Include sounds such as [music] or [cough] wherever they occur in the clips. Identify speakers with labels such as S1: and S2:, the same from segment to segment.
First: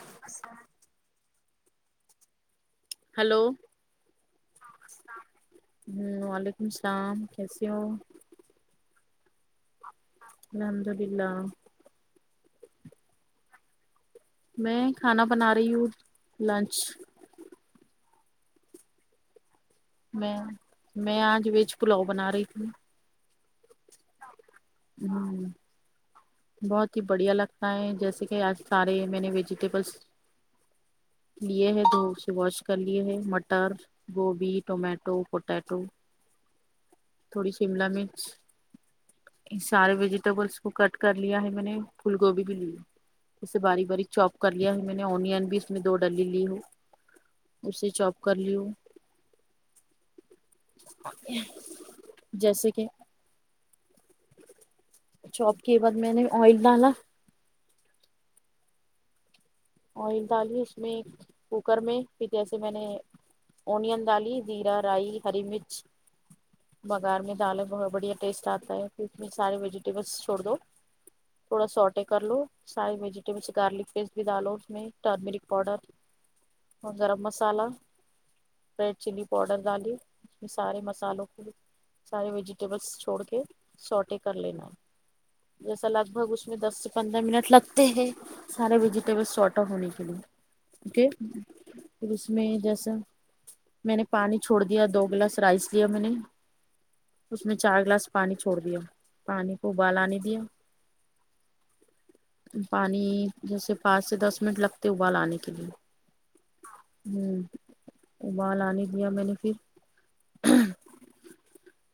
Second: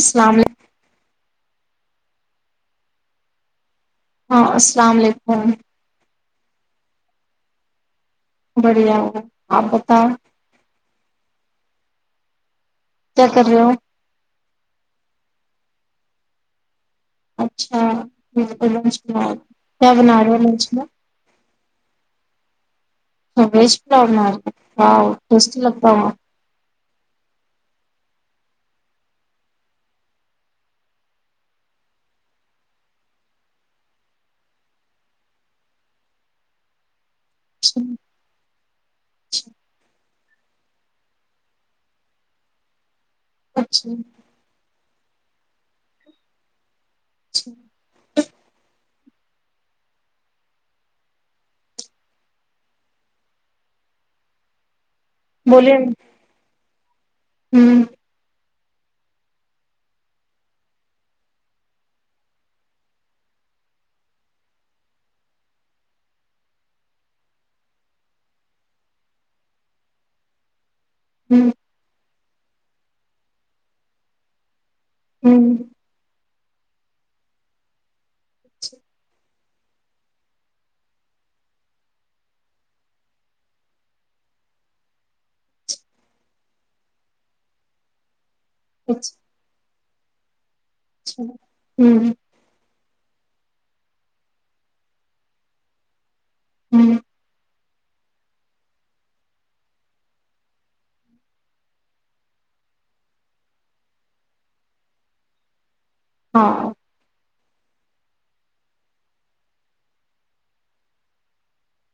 S1: السلام
S2: ہلو
S1: ہاں السلام علیکم
S2: ہوں وعلیکم السلام کیسے ہو
S1: بڑھیا ہوں آپ بتاؤ
S2: الحمد للہ
S1: کیا کر رہے ہو
S2: میں کھانا بنا رہی ہوں لنچ
S1: اچھا لنچ بنا کیا بنا رہے
S2: میں
S1: ہو لنچ میں
S2: میں آج ویج پلاؤ بنا رہی تھی
S1: ویج پلاؤ بنارہے واو
S2: ہ
S1: ٹیسٹی لگتا
S2: بہت ہی بڑھیا لگتا ہے جیسے کہ آج سارے میں نے ویجیٹیبلس لیے ہے تو اسے واش کر لی ہے مٹر گوبھی ٹمیٹو پوٹیٹو تھوڑی
S1: اچھا
S2: شملہ مرچ سارے ویجیٹیبلس کو کٹ کر لیا ہے میں نے پھول گوبھی بھی لی جیسے بار
S1: اچھا
S2: باری چوپ کر لیا ہے میں نے اونین بھی اس میں دو ڈلی لی ہے
S1: اچھا
S2: اسے چاپ کر لیوں جیسے کہ چاپ
S1: بولے
S2: کیے بعد میں نے آئل ڈالا
S1: ہوں
S2: آئل ڈالی اس میں کوکر میں پھر جیسے میں نے اونیئن دالی زیرا رائی ہری مرچ بگار میں دالا بہت بڑھیا ٹیسٹ آتا ہے پھر اس میں سارے ویجیٹیبلس چھوڑ دو
S1: ہوں
S2: تھوڑا سوٹے کر لو سارے ویجیٹیبلس گارلک پیسٹ بھی ڈالو اس میں ٹرمیرک
S1: ہوں
S2: پاؤڈر اور garam masala red chilli powder ڈالی اس میں سارے مسالوں کو سارے ویجیٹیبلس چھوڑ کے سوٹیں کر لینا ہے جیسا لگ بھگ اس میں دس سے پندرہ منٹ لگتے ہیں سارے
S1: اچھا
S2: ویجیٹیبلس سوٹیں ہونے کے لیے اوکے
S1: اچھا ہوں ہوں
S2: پھر میں جیسا میں نے پانی چھوڑ دیا دو گلاس رائس لیا میں نے اس میں چار گلاس پانی چھوڑ دیا پانی کو ابال آنے دیا پانی جیسے پانچ سے دس منٹ لگتے ابال آنے کے لیئے
S1: ہاں
S2: ہمم ابال آنے دیا میں نے پھر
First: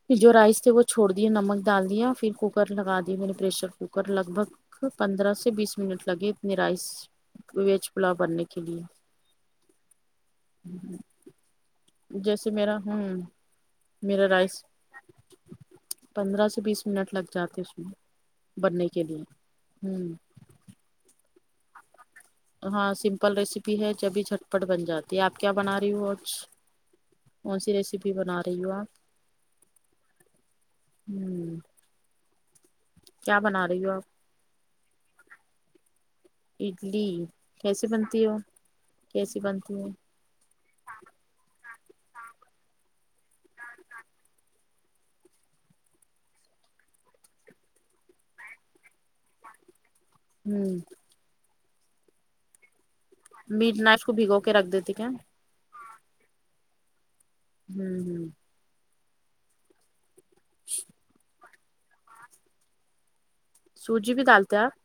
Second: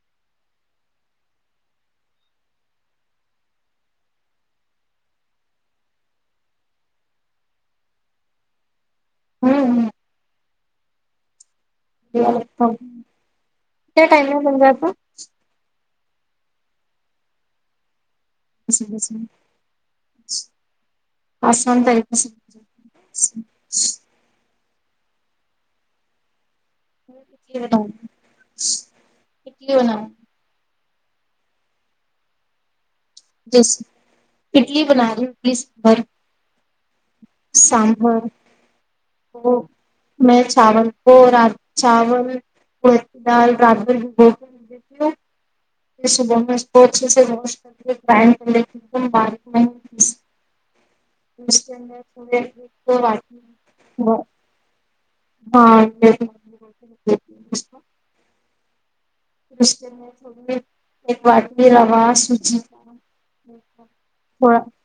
S2: پھر جو رائس تھے وہ چھوڑ دیا نمک ڈال دیا پھر کوکر لگا دی میں نے پریشر کوکر لگ بھگ پندرہ سے بیس منٹ لگے اتنی رائس ویج پلاؤ بننے کے لیے
S1: ہوں ہوں بڑھیا
S2: جیسے
S1: لگتا ہو
S2: میرا ہوں
S1: کیا ٹائم
S2: میرا
S1: میں
S2: رائس
S1: بن جاتا
S2: پندرہ سے بیس منٹ لگ جاتے اس میں بننے کے لیے ہوں
S1: آسان طریقے سے جاتا
S2: ہاں سمپل
S1: اچھا
S2: ریسیپی ہے
S1: اچھا
S2: جبھی چھٹپٹ بن جاتی ہے آپ کیا بنا رہی ہو آج کون
S1: اڈلی
S2: سی
S1: بناؤ
S2: ریسیپی بنا رہی ہو آپ
S1: اڈلی بناؤ
S2: ھممم
S1: جیسی
S2: رہی ہو آپ
S1: اڈلی بنا رہی ہوں اس بار
S2: اڈلی کیسی بنتی ہے کیسی
S1: وہ
S2: بنتی ہے
S1: میں چاول کو رات چاول اوڑد کی دال رات بھر بھگو کے رکھ دیتی ہو پھر صبح میں اس کو اچھے سے [unintelligible] گڈھ کر کے پان پے رکھ دیتی ہو بعد پھر اس کو
S2: ھممم
S1: [unintelligible]
S2: میڈ نائٹ اس کو بھگو کے رکھ دیتی کیا
S1: بعد [unintelligible]
S2: ھممم ھممم
S1: پھر میں تھوڑی ایک باٹی میں روا سوجی کا
S2: سوجی بھی ڈالتے آپ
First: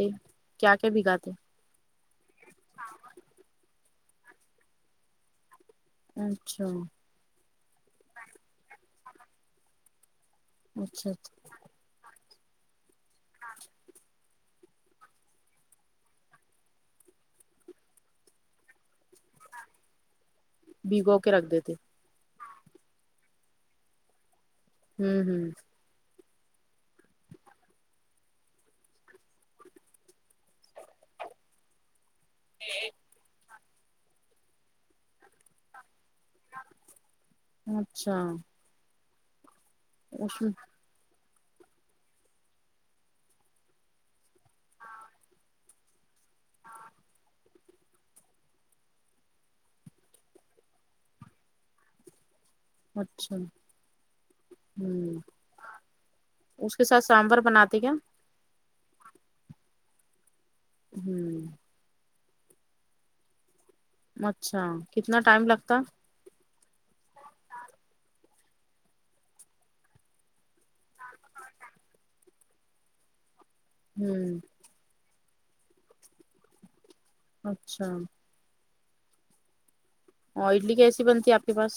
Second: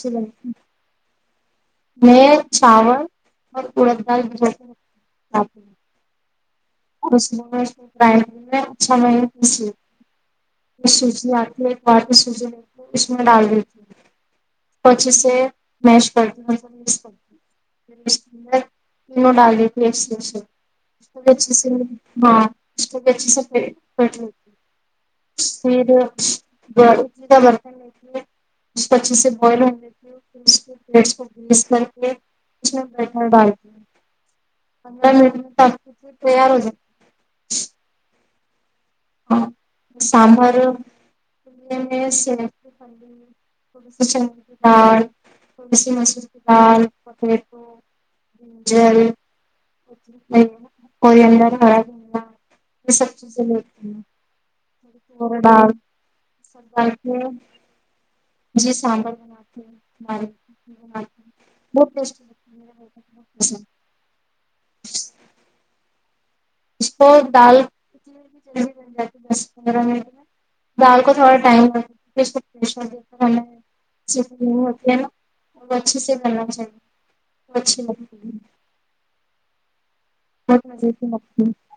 S1: [unintelligible]
S2: کے بھگاتے
S1: بھائیے ایک چاول اور اڑد دال [unintelligible] بھیجو دے
S2: اچھا
S1: [unintelligible] واپسز
S2: اچھا اچھا
S1: [unintelligible] اس میں سے ڈال دیتی اچھاسے میش کرتی ہو [inaudible] تینوں ڈال دیتی
S2: بھگو
S1: ہو
S2: کے رکھ
S1: اچھے سے [inaudible]
S2: دیتے
S1: ہاں اس کو بھی اچھے سے بھیٹ لیتی
S2: ہوں ہوں
S1: پھر جلی [unintelligible] کا برتن لیتی اس کو اچھے سے بوائل ہونے [unintelligible] پیسٹ کو مکس کر کے اس میں بیٹر ڈالتی ہو پندرہ منٹ میں [unintelligible] پھر تیار ہوجا
S2: اچھا
S1: ہاں
S2: اس
S1: سامبر [unintelligible] پہاڑ جل کوئی اندر آیا یہ سب
S2: اچھا
S1: چیزیں ہیں تھوڑی
S2: ہوں
S1: تور دال سب
S2: اس کے
S1: ڈال
S2: ساتھ سامبر بناتے کیا
S1: جی سانبر بناتی ہو [unintelligible]
S2: ہوں
S1: بہت ٹیسٹی ایسا
S2: اچھا کتنا ٹائم لگتا
S1: اس کو دال کتنیی پڑ جاتی دس پندرہ منٹ دال کو تھوڑا ٹائم لگش
S2: ہوں
S1: ہوتی [unintelligible] تو اچھے سے بنانا چاہیے وہ اچھی
S2: اچھا
S1: لگتی ہے
S2: اور
S1: بہت
S2: اڈلی
S1: مزے
S2: کیسی
S1: کی
S2: بنتی ہے آپ
S1: لگتی
S2: کے پاس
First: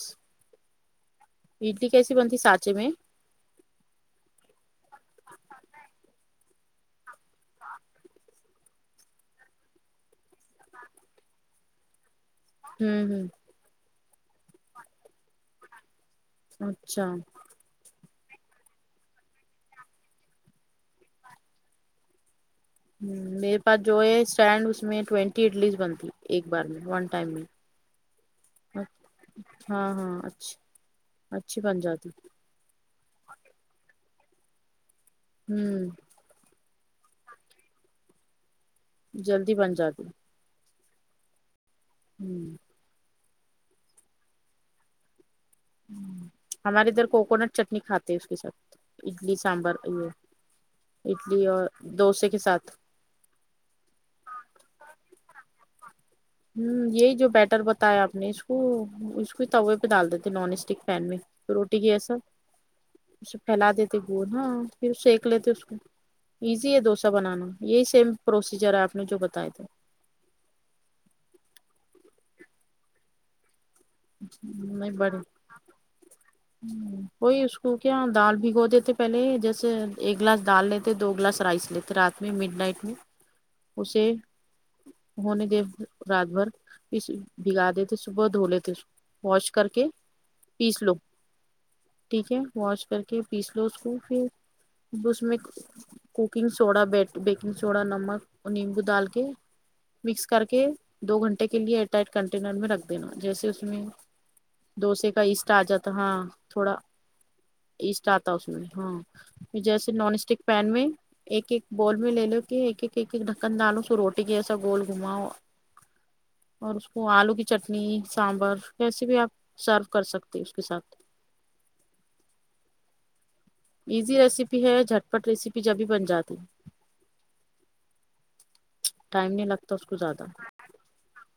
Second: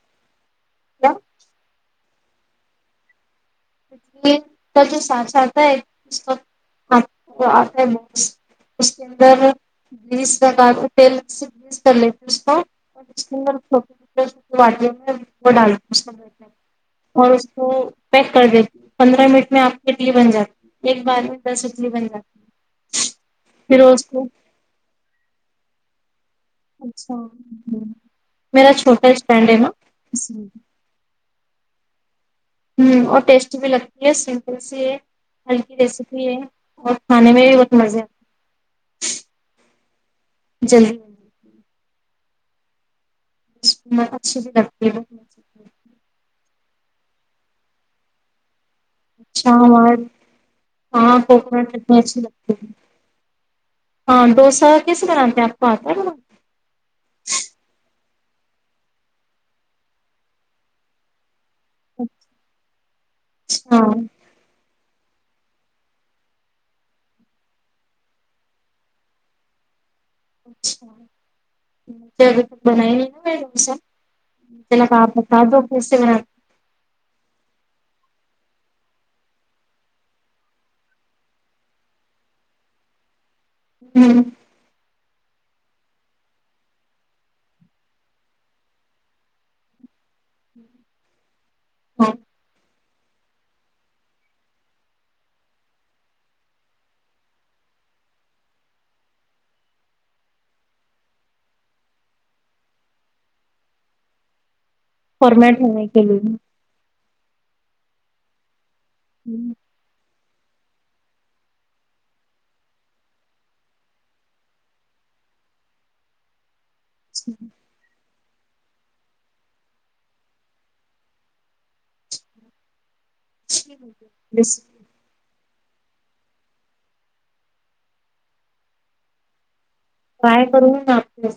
S1: کیا
S2: یہ اڈلی کیسے بنتی سانچے میں
S1: اڈلی کا جو سانچہ آتا ہے ایک اسکا وہ آتا ہے بوکس اسکے اندر گریز لگاکے تیل گریز کرلیتے اسکو
S2: ہوں ہوں اچھا ہوں
S1: اور اس کو [unintelligible] کر دیتی پندرہ منٹ میں آپ کی اڈلی بن جاتی ایک بار میں دس اڈلی بن جاتی
S2: ہوں میرے پاس
S1: پھر
S2: جو
S1: اس
S2: ہے
S1: کو
S2: اسٹینڈ اس میں ٹوینٹی اڈلیز بنتی ایک بار میں ون
S1: اچھا
S2: ٹائم میں
S1: میرا
S2: اچھ-
S1: چھوٹا اسٹنڈ ہاں اسلئے
S2: اچھی بن جاتی
S1: ہوں اور ٹیسٹی بھی لگتی ہے سمپل سی ہے ہلکی
S2: ہوں
S1: ریسیپی یہ اور کھانے میں بھی بہت مزے
S2: جلدی بن جاتی
S1: جلدی
S2: ہوں
S1: [unintelligible]
S2: ہوں ہمارے ادھر کوکونٹ چٹنی کھاتے ہیں اس کے ساتھ اڈلی
S1: اچھا
S2: سانمبر
S1: ہمار
S2: یہ
S1: ہاں
S2: اڈلی اور
S1: کوکونٹ چٹنی اچھی
S2: ڈوسے کے
S1: لگتی
S2: ساتھ
S1: ہے ہاں ڈوسا کیسے بناتے ہیں آپ کو آتا ہے بنانا
S2: ہوں یہی جو بیٹر بتایا آپ نے اس کو اس کو توے پہ ڈال دیتی نان اسٹک پین میں روٹی کے جیسا اسے پھیلا
S1: اچھا
S2: دیتے گول ہاں پھر سیکھ لیتے اس کو ایزی ہے ڈوسا بنانا یہی سیم پروسیجر ہے آپ نے جو بتائے تھے
S1: اچھا [unintelligible] آپ بتا دو کیسے بناتے
S2: ہوں وہی اس کو کیا دال بھگو دیتے پہلے جیسے ایک گلاس دال لیتے دو گلاس رائس لیتے رات میں مڈ نائٹ میں اسے
S1: ہیں
S2: ہونے دے رات بھر اس بھگا دیتے تھے صبح دھولے تے اسکو واش کر کے پیس لو ٹھیک ہے واش کر کے پیس لو اس کو پھر اس میں کوکنگ سوڈا بیکنگ سوڈا نمک اور نیمبو ڈال کے مکس کر کے دو گھنٹے کے لیے ایئرٹائٹ کنٹینر میں رکھ دینا جیسے اس ڈوسے کا ایسٹ
S1: فارمیٹ
S2: آ
S1: ہونے
S2: جاتا
S1: کے
S2: ہاں
S1: لیے
S2: تھوڑا ایسٹ آتا اس میں ہاں پھر جیسے نان اسٹک پین میں ایک ایک بال میں لے لو کہ ایک ایک ایک ڈھکن ڈالو س روٹی کی جسا گول گھماؤ اور اس وہ آلو کی چٹنی سانبر کیسے بھی آپ سرو کر سکتے اس کے ساتھ ایزی ریسیپی ہے جھٹپٹ ریسیپی جبھی بن جاتی ہے ٹائم نہیں لگتا اس کو زیادہ
S1: ٹرائی کروں گی میں آپ کو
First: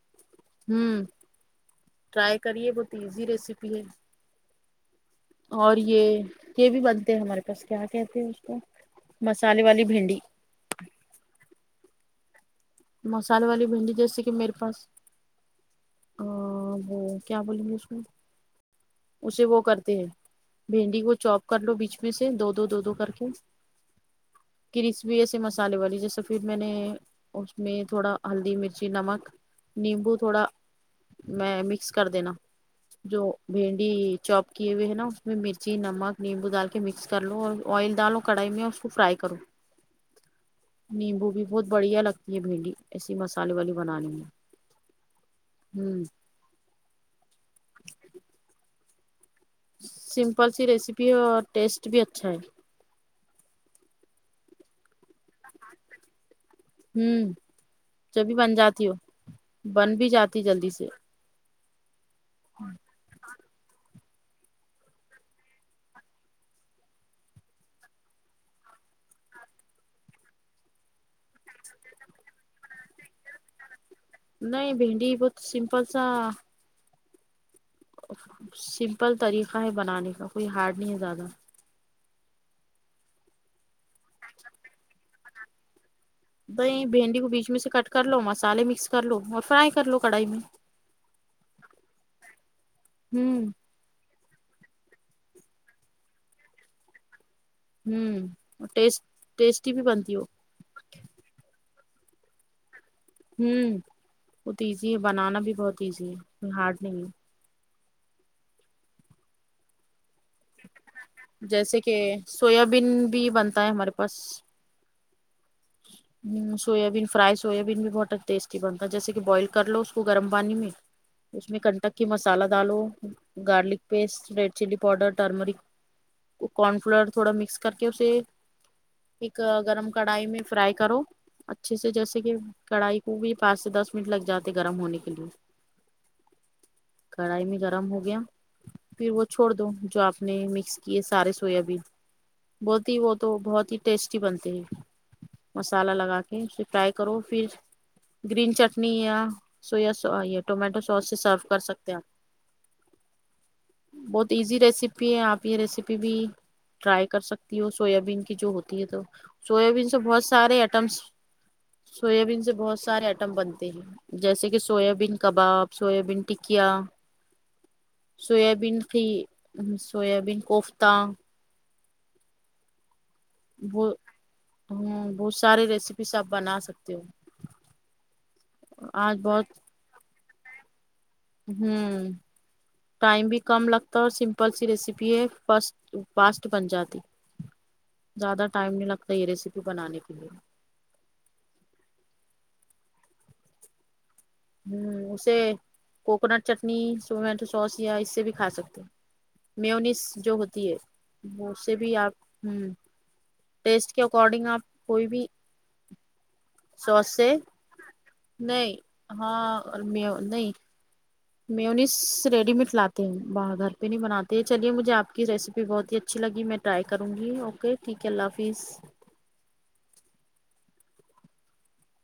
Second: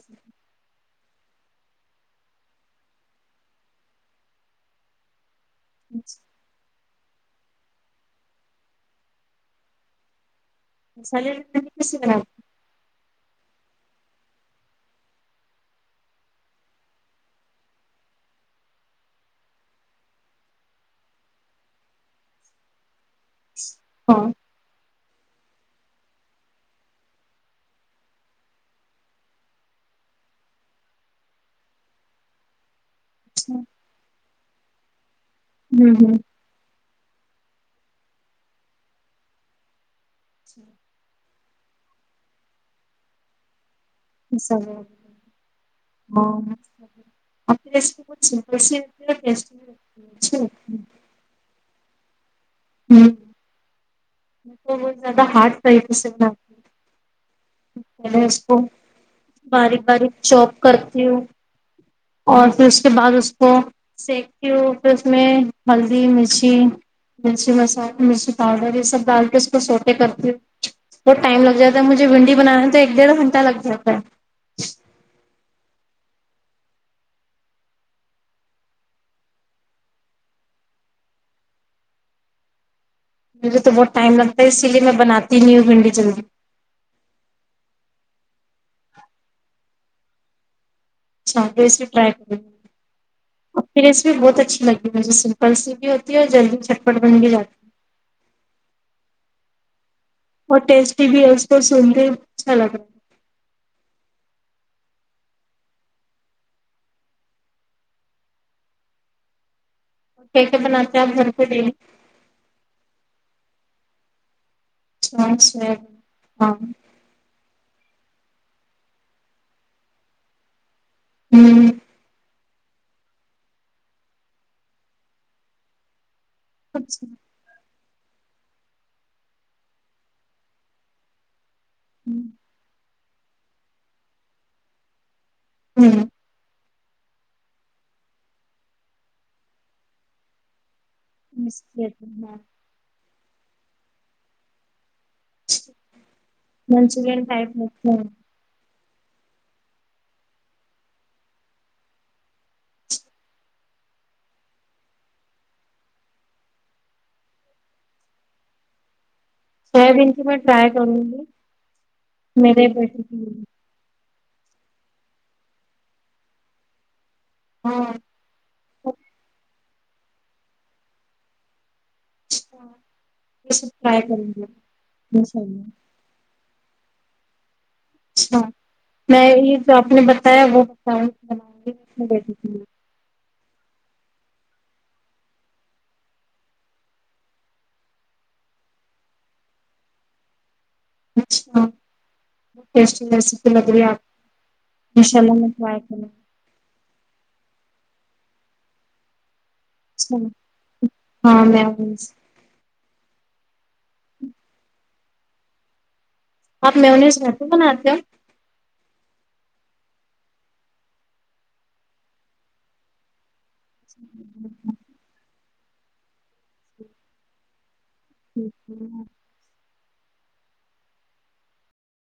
S2: ہوں ٹرائی کریے بہت ایزی ریسیپی ہے اور یہ یہ بھی بنتے ہیں ہمارے پاس کیا کہتے ہیں اس کو مسالے والی بھنڈی
S1: مصالے والی بھنڈی کیسے بناتے
S2: مسالے والی بھنڈی جیسے کہ میرے پاس ا وہ کیا بولیں گے اس کو اسے وہ کرتے ہیں بھنڈی کو چوپ کر لو بیچ میں سے دو دو دو دو کر کے
S1: ہاں
S2: کرسپی ایسے مسالے والی جیسا پھر میں نے اس میں تھوڑا ہلدی مرچی نمک نیمبو تھوڑا میں مکس کر دینا جو بھنڈی چوپ کیے ہوئے ہے نا اس میں مرچی
S1: ہوں ہوں
S2: نمک نیمبو دال کے مکس کر لو اور آئل ڈالو کڑھائی میں اور اس کو فرائی کرو
S1: اچھا
S2: نیمبو بھی بہت بڑھیا لگتی ہے بھنڈی ایسیے مسالے والی بنانے میں
S1: سب
S2: ہوں
S1: ہاں [unintelligible] ہے اچھی
S2: سمپل سی
S1: لگتی
S2: ریسیپی ہے اور ٹیسٹ بھی اچھا ہے
S1: ہوں میں بہت زیادہ ہارڈ طریقے سے بناؤ
S2: ہوں
S1: پہلے
S2: جبھی
S1: اس
S2: بن
S1: کو
S2: جاتی ہو
S1: باریک
S2: بن بھی
S1: باریک
S2: جاتی
S1: چوپ
S2: جلدی سے
S1: کرتی ہوں اور پھر اس کے بعد اس کو سیکتی ہوئے پھر اس میں ہلدی مرچی مرچی مصالے مرچی پاؤڈر یہ سب ڈال کے اس کو سوٹے کرتی ہوں بہت ٹائم لگ جاتا ہے مجھے بھنڈی بنانا تو ایک ڈیڑھ گھنٹہ لگ جاتا ہے
S2: نہیں بھنڈی بہت سمپل سا سمپل طریقہ ہے بنانے کا کوئی ہارڈ نہیں ہے زیادہ
S1: مجھے تو بہت ٹائم لگتا ہے اسی لیے میں بناتی نہی ہوں بھنڈی جلدی
S2: بھائی بھنڈی کو بیچ میں سے کٹ کر لو مصالے مکس کر لو اور فرائی کر لو کڑھائی میں
S1: اچھا پھر سے ٹرائی کرتی ہوں یہ ریسیپی بہت اچھی لگی مجھے سمپل سی بھی ہوتی ہے اور جلدی چھٹ پٹ بن بھی جاتی ہے
S2: ہوں اور ٹیس ٹیسٹی بھی بنتی وہ
S1: اور ٹیسٹی بھی ہے اس کو سنتے اچھا لگا
S2: بہت ایزی ہے بنانا بھی بہت ایزی ہے ہارڈ نہیں ہے
S1: کیا کیا بناتے ہیں آپ گھر پہ ڈیلی
S2: جیسے کہ سویابین بھی بنتا ہے ہمارے پاس
S1: [unintelligible] ہاں
S2: ہوں سویابین فرائیز سویابین بھی بہت ٹیسٹی بتا ہے جیسے کہ بوائل کر لو اس کو گرم پانی میں اس میں
S1: ہوں
S2: کنٹک کی مصالہ ڈالو garlic paste red chilli powder turmeric corn
S1: اچھا،
S2: فلور تھوڑا مکس کر کے اسے ایک گرم کڑھائی میں فرائی کرو اچھے سے جیسے
S1: ہوں
S2: کہ کڑھائی کو بھی پانچ سے دس منٹ لگ جاتے گرم ہونے کے لیے
S1: ہوں
S2: کڑھائی میں گرم ہو گیا پھر وہ چھوڑ دو جو آپ نے مکس کئے سارے سویابین
S1: منچورین
S2: بہت ہی وہ تو بہت ہی ٹیسٹی بنتے ہیں مصالہ لگا کے پھر فرائی کرو پھر
S1: ٹائپ رکھتے ہیں
S2: گرین چٹنی یا سویا سو یا ٹومیٹو سوس سے سرف کر سکتے ہیں بہت ایزی ریسیپی ہے آپ یہ ریسیپی بھی ٹرائی کر سکتی ہو سویابین کی جو ہوتی ہے تو سویابین اور
S1: کی میں
S2: سارے
S1: ٹرائی کروں
S2: آئٹمس
S1: گی
S2: سویابین سے
S1: میرے
S2: بہت
S1: بیٹے
S2: سارے
S1: کے
S2: آئٹم
S1: لیے
S2: بنتے جیسے کہ سویابین کباب سویابین ٹکیا
S1: ہاں
S2: سویابین خی سویابین کوفتہ
S1: اچھا یہ سب
S2: وہ
S1: ٹرائی کریں گے
S2: ہوں بہت
S1: انشاء اللہ
S2: سارے ریسیپیز آپ بنا سکتے ہو
S1: اچھا
S2: آج
S1: میں یہ جو آپ نے بتایا وہ بتاؤں بناؤں گی
S2: ہوں
S1: اپنے بیٹے کے لیے
S2: ٹائم بھی کم لگتا اور سمپل سی ریسیپی ہے فسٹ فاسٹ بن جاتی زیادہ ٹائم نہیں لگتا یہ ریسیپی بنانے کے لیے
S1: اچھا ٹیسٹی ریسیپی لگ رہی ہے آپ
S2: ہ
S1: انشاء اللہ
S2: اسے
S1: میں ٹرائی کروں
S2: کوکونٹ چٹنی ٹماٹو سوس یا اس سے بھی کھا سکتے میونس
S1: اچھا،
S2: جو ہوتی ہے
S1: ہاں
S2: وہ اس سے بھی
S1: میونیز
S2: آپ ہوں ٹیسٹ کے اکارڈنگ آپ کوئی بھی
S1: آپ
S2: سوس
S1: میونیز
S2: سے
S1: گھر پے بناتے ہو
S2: نہیں ہاں ا لمیا نہیں میونیز ریڈی میٹ لاتے ہوں باہر گھر پہ نہیں بناتے چلیے مجھے آپ کی ریسیپی بہت ہی اچھی لگی میں ٹرائی کروں گی اوکے ٹھیک ہے اللہ حافظ
S1: ہو